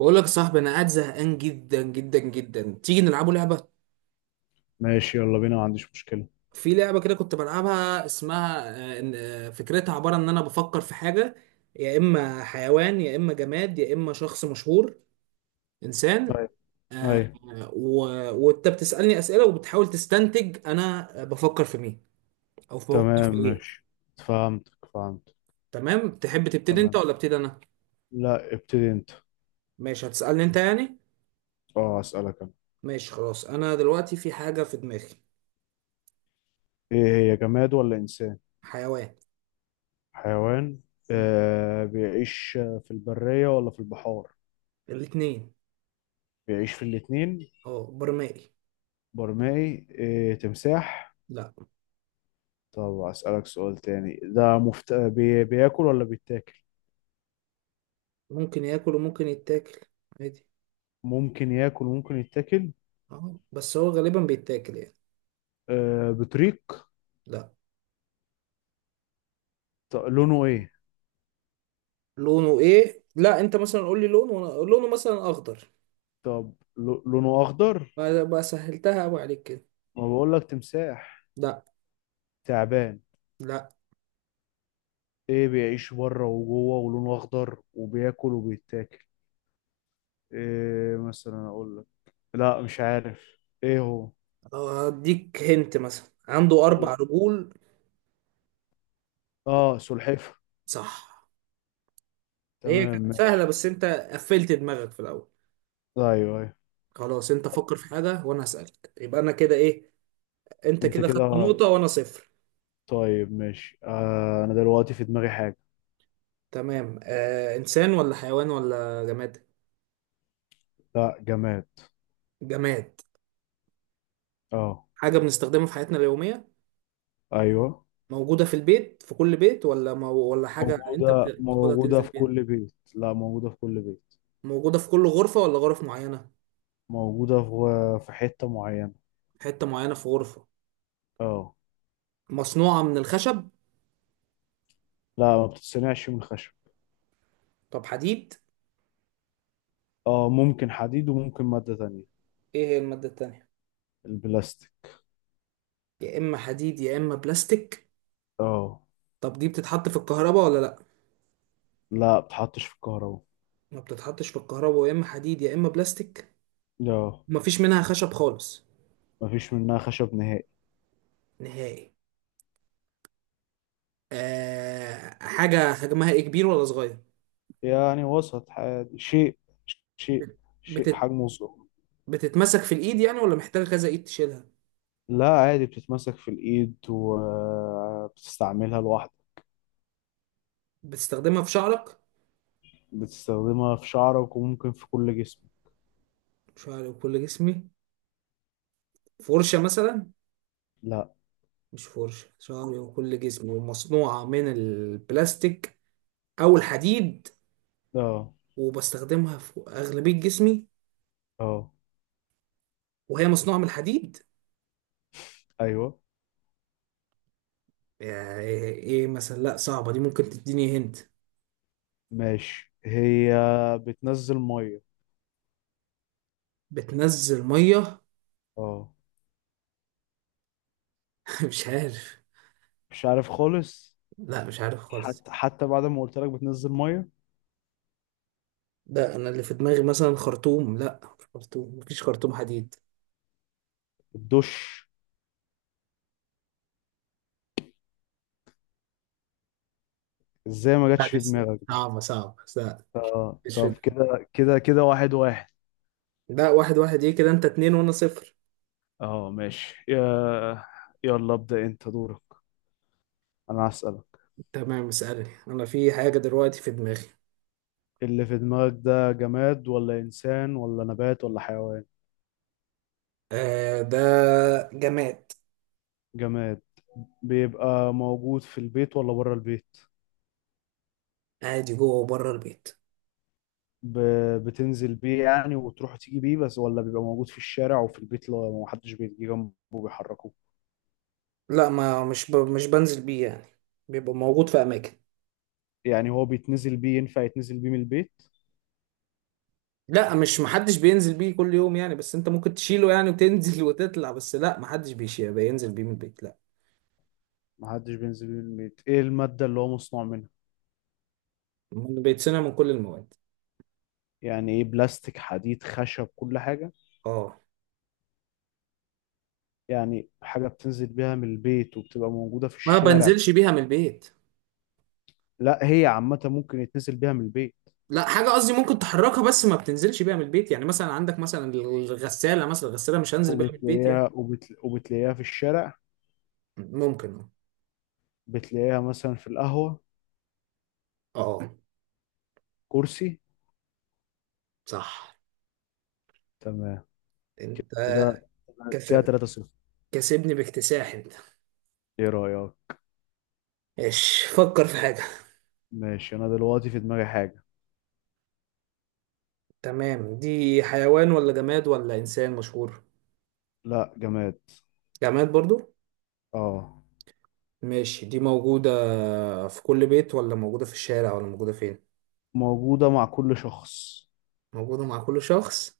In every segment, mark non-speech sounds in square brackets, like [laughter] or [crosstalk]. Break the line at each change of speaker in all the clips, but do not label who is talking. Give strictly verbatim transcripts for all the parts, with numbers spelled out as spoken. بقول لك يا صاحبي، انا قاعد زهقان جدا جدا جدا. تيجي نلعبوا لعبه؟
ماشي، يلا بينا، ما عنديش مشكلة.
في لعبه كده كنت بلعبها اسمها آه، إن- آه، فكرتها عباره ان انا بفكر في حاجه. يا اما حيوان يا اما جماد يا اما شخص مشهور، انسان.
طيب. أيوة.
آه، و- وانت بتسالني اسئله وبتحاول تستنتج انا آه، بفكر في مين او بفكر
تمام
في ايه.
ماشي. فهمتك فهمت.
تمام، تحب تبتدي انت
تمام.
ولا ابتدي انا؟
لا، ابتدي أنت.
ماشي، هتسالني انت يعني.
أه، أسألك أنا.
ماشي خلاص، انا دلوقتي في حاجه في دماغي.
إيه؟ هي جماد ولا إنسان؟
حيوان.
حيوان؟
م.
آه، بيعيش في البرية ولا في البحار؟
الاتنين.
بيعيش في الاتنين؟
اه برمائي.
برمائي؟ إيه، تمساح؟
لا.
طب أسألك سؤال تاني. ده مفت... بي... بياكل ولا بيتاكل؟
ممكن ياكل وممكن يتاكل، عادي.
ممكن ياكل، ممكن يتاكل.
اه بس هو غالبا بيتاكل يعني.
آه، بطريق؟
لا.
طب لونه إيه؟
لونه ايه؟ لا، انت مثلا قول لي لونه، وانا لونه مثلا اخضر.
طب ل... لونه أخضر؟
ما ما سهلتها قوي عليك كده.
ما بقول لك تمساح.
لا.
تعبان.
لا.
ايه، بيعيش بره وجوه ولونه اخضر وبياكل وبيتاكل. ايه مثلا اقول لك؟ لا، مش عارف ايه هو.
اديك هنت، مثلا عنده اربع
هو.
رجول.
اه، سلحفة.
صح. هي
تمام
كانت سهله
ماشي.
بس انت قفلت دماغك في الاول.
ايوه، ايوه.
خلاص انت فكر في حاجه وانا هسالك، يبقى انا كده ايه؟ انت
انت
كده خدت
كده.
نقطه وانا صفر.
طيب ماشي. آه، انا دلوقتي في دماغي حاجة.
تمام، آه انسان ولا حيوان ولا جماد؟
لا، جماد.
جماد.
اه.
حاجه بنستخدمها في حياتنا اليوميه؟
ايوه.
موجودة في البيت، في كل بيت، ولا مو... ولا حاجة انت
موجودة
بتاخدها
موجودة
تنزل
في
بيها؟
كل بيت. لا، موجودة في كل بيت.
موجودة في كل غرفة ولا غرف معينة؟
موجودة في في حتة معينة.
حتة معينة في غرفة.
اه.
مصنوعة من الخشب؟
لا، ما بتتصنعش من خشب.
طب حديد؟
اه، ممكن حديد وممكن مادة تانية.
ايه هي المادة التانية؟
البلاستيك.
يا اما حديد يا اما بلاستيك.
اه.
طب دي بتتحط في الكهرباء ولا لا؟
لا، بتحطش في الكهرباء.
ما بتتحطش في الكهرباء، يا اما حديد يا اما بلاستيك.
اه.
مفيش منها خشب خالص؟
مفيش منها خشب نهائي.
نهائي. أه... حاجة حجمها ايه، كبير ولا صغير؟
يعني وسط، عادي. شيء. شيء
بت...
شيء
بتت...
حجمه صغير.
بتتمسك في الايد يعني ولا محتاجة كذا ايد تشيلها؟
لا، عادي بتتمسك في الإيد وبتستعملها لوحدك.
بتستخدمها في شعرك؟
بتستخدمها في شعرك وممكن في كل جسمك.
شعري وكل جسمي. فرشة مثلا؟
لا.
مش فرشة، شعري وكل جسمي ومصنوعة من البلاستيك أو الحديد،
اه.
وبستخدمها في أغلبية جسمي
اه.
وهي مصنوعة من الحديد.
ايوه
يا إيه إيه مثلا؟ لأ صعبة دي، ممكن تديني هنت.
ماشي. هي بتنزل ميه.
بتنزل مية.
اه.
[laughs] مش عارف.
مش عارف خالص.
لأ مش عارف خالص.
حتى حتى بعد ما قلت لك بتنزل ميه.
ده أنا اللي في دماغي مثلا خرطوم، لأ مش خرطوم، مفيش خرطوم حديد.
الدش. ازاي ما
لا،
جاتش
دي
في
س-
دماغك؟
صعبة صعبة، لأ.
اه
مش
طب.
في-
كده كده كده، واحد واحد.
لأ. واحد واحد إيه كده، أنت اتنين وأنا صفر.
اه ماشي يا- يلا ابدأ انت دورك. انا هسألك.
تمام اسألني، أنا في حاجة دلوقتي في دماغي.
اللي في دماغك ده جماد ولا انسان ولا نبات ولا حيوان؟
آه ده جماد.
جماد. بيبقى موجود في البيت ولا بره البيت؟
عادي، جوه وبره البيت.
ب... بتنزل بيه يعني وتروح وتيجي بيه بس، ولا بيبقى موجود في الشارع وفي البيت لو محدش بيجي جنبه بيحركه؟
لا، ما مش ب... مش بنزل بيه يعني، بيبقى موجود في أماكن.
يعني هو بيتنزل بيه؟ ينفع يتنزل بيه من البيت؟
لا، مش محدش بينزل بيه كل يوم يعني، بس أنت ممكن تشيله يعني وتنزل [laughs] وتطلع، بس لا محدش بيشيل بينزل بيه من البيت، لا.
محدش بينزل بيه من البيت. ايه المادة اللي هو مصنوع منها؟
من- بيتصنع من كل المواد.
يعني ايه، بلاستيك حديد خشب كل حاجة؟
اه.
يعني حاجة بتنزل بيها من البيت وبتبقى موجودة في
ما
الشارع.
بنزلش بيها من البيت.
لا هي عامة، ممكن يتنزل بيها من البيت
لا حاجة، قصدي ممكن تحركها بس ما بتنزلش بيها من البيت، يعني مثلا عندك مثلا الغسالة، مثلا الغسالة مش هنزل بيها من البيت يعني.
وبتلاقيها وبتل... وبتلاقيها في الشارع.
ممكن.
بتلاقيها مثلا في القهوة.
اه. آه،
كرسي.
صح.
تمام.
انت
كده.
كس...
كده ثلاثة صفر.
كسبني باكتساح انت.
ايه رأيك؟
ماشي، فكر في حاجة.
ماشي، انا دلوقتي في دماغي حاجة.
تمام، دي حيوان ولا جماد ولا انسان مشهور؟
لا، جماد.
جماد برضو.
اه.
ماشي، دي موجودة في كل بيت ولا موجودة في الشارع ولا موجودة فين؟
موجودة مع كل شخص.
موجودة مع كل شخص.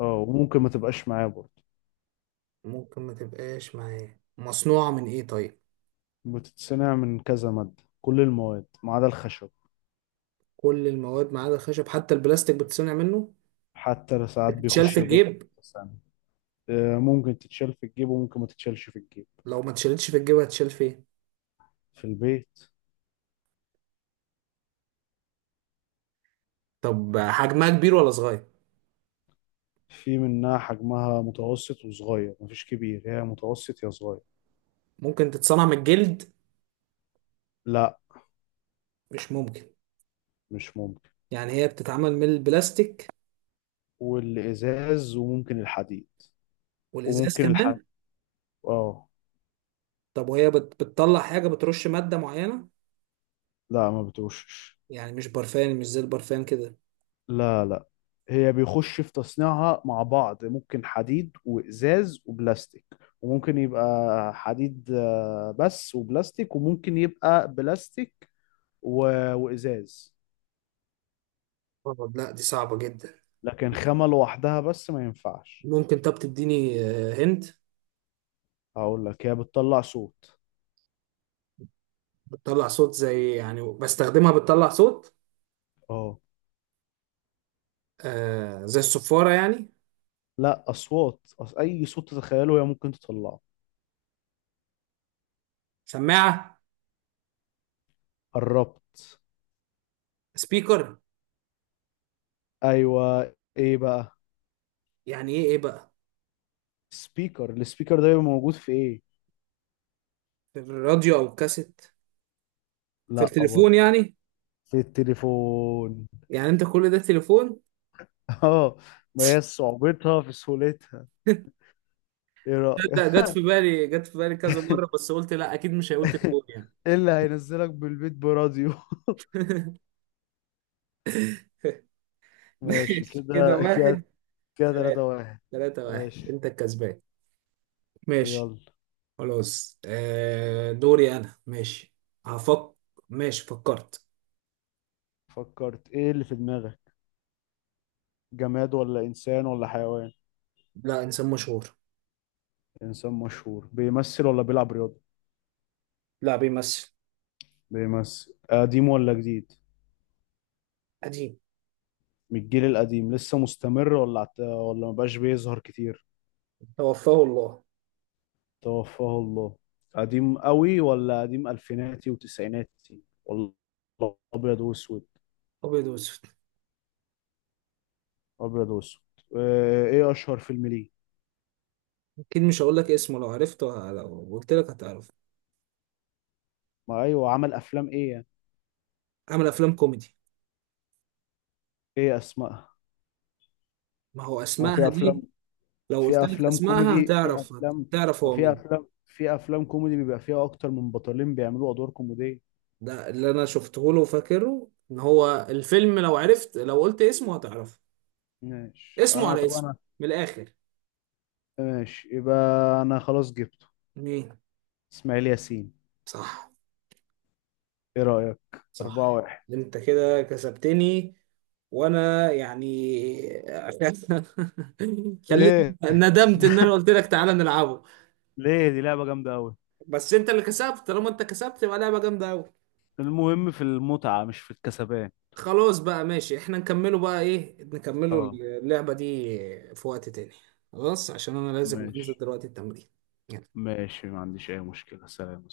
اه وممكن ما تبقاش معاه برضه.
ممكن ما تبقاش معاه. مصنوعة من ايه طيب؟
بتتصنع من كذا مادة، كل المواد ما عدا الخشب.
كل المواد ما عدا الخشب. حتى البلاستيك بتصنع منه.
حتى ساعات
بتتشال
بيخش
في
الباب.
الجيب؟
آه، ممكن تتشال في الجيب وممكن ما تتشالش في الجيب.
لو ما اتشالتش في الجيب هتشال فين؟
في البيت.
طب حجمها كبير ولا صغير؟
في منها حجمها متوسط وصغير، مفيش كبير، هي متوسط يا صغير.
ممكن تتصنع من الجلد؟
لا.
مش ممكن.
مش ممكن.
يعني هي بتتعمل من البلاستيك.
والإزاز وممكن الحديد.
والازاز
وممكن الحديد.
كمان.
اه.
طب وهي بت... بتطلع حاجه، بترش ماده معينه؟
لا، ما بتوشش.
يعني مش برفان، مش زي البرفان كده.
لا لا. هي بيخش في تصنيعها مع بعض، ممكن حديد وإزاز وبلاستيك. وممكن يبقى حديد آه، بس، وبلاستيك، وممكن يبقى بلاستيك و... وإزاز.
آه، لا دي صعبة جدا.
لكن خامة لوحدها بس ما ينفعش.
ممكن طب تديني. هند.
هقول لك، هي بتطلع صوت.
بتطلع صوت؟ زي يعني بستخدمها بتطلع صوت؟
اه.
آه زي الصفارة يعني.
لا اصوات، أص... اي صوت تتخيله هي ممكن تطلعه.
سماعه.
قربت.
سبيكر.
ايوه. ايه بقى؟
يعني ايه ايه بقى؟
سبيكر. السبيكر ده بيبقى موجود في ايه؟
في الراديو أو الكاسيت. في
لا برضه.
التليفون يعني؟
في التليفون.
يعني انت كل ده تليفون؟ [laughs]
[laughs] اه. ما هي صعوبتها في سهولتها. ايه رأيك؟
تصدق جت في بالي، جت في بالي كذا مرة، بس قلت لا أكيد مش هيقول تليفون
[laughs]
يعني.
ايه اللي هينزلك بالبيت براديو؟ [laughs] ماشي
ماشي [laughs]
كده.
كده
كده.
واحد.
كده
ثلاثة.
ثلاثة واحد.
ثلاثة واحد،
ماشي.
انت الكسبان. ماشي.
يلا.
خلاص، آه دوري انا. ماشي، هفك. ماشي، فكرت.
فكرت؟ ايه اللي في دماغك؟ جماد ولا إنسان ولا حيوان؟
لا انسان مشهور.
إنسان مشهور. بيمثل ولا بيلعب رياضة؟
لا بيمثل.
بيمثل. قديم ولا جديد؟
قديم.
من الجيل القديم لسه مستمر، ولا عت... ولا مبقاش بيظهر كتير؟
توفاه الله.
توفاه الله. قديم قوي ولا قديم ألفيناتي وتسعيناتي ولا؟ أبيض وأسود؟
ابيض واسود.
أبيض وأسود. آه، إيه أشهر فيلم ليه؟
اكيد مش هقول لك اسمه، لو عرفته لو قلت لك هتعرف.
ما أيوه، عمل أفلام إيه يعني؟
عمل افلام كوميدي.
إيه أسمائها؟
ما هو
هو في
اسمائها دي،
أفلام؟
لو قلت
في
لك
أفلام
اسمائها
كوميدي، في
هتعرف،
أفلام،
هتعرف هو
وفي
مين.
أفلام، في أفلام كوميدي بيبقى فيها أكتر من بطلين بيعملوا أدوار كوميدية.
ده اللي انا شفته له وفاكره ان هو الفيلم، لو عرفت لو قلت اسمه هتعرفه.
ماشي
اسمه
انا،
على
طب
اسمه،
انا.
من الاخر.
ماشي يبقى. انا خلاص جبته.
مين؟
اسماعيل ياسين.
صح.
ايه رأيك؟
صح.
أربعة واحد.
انت كده كسبتني، وانا يعني [laughs] خليت،
ايه؟
ندمت ان انا قلت لك تعالى نلعبه.
ليه؟ دي لعبة جامدة أوي.
بس انت اللي كسبت، طالما انت كسبت يبقى لعبة جامدة قوي.
المهم في المتعة مش في الكسبان.
خلاص بقى، ماشي، احنا نكمله بقى، ايه نكمله
اه.
اللعبة دي في وقت تاني، خلاص، عشان انا لازم انزل
ماشي.
دلوقتي التمرين.
ماشي، ما عنديش اي مشكلة، سلام.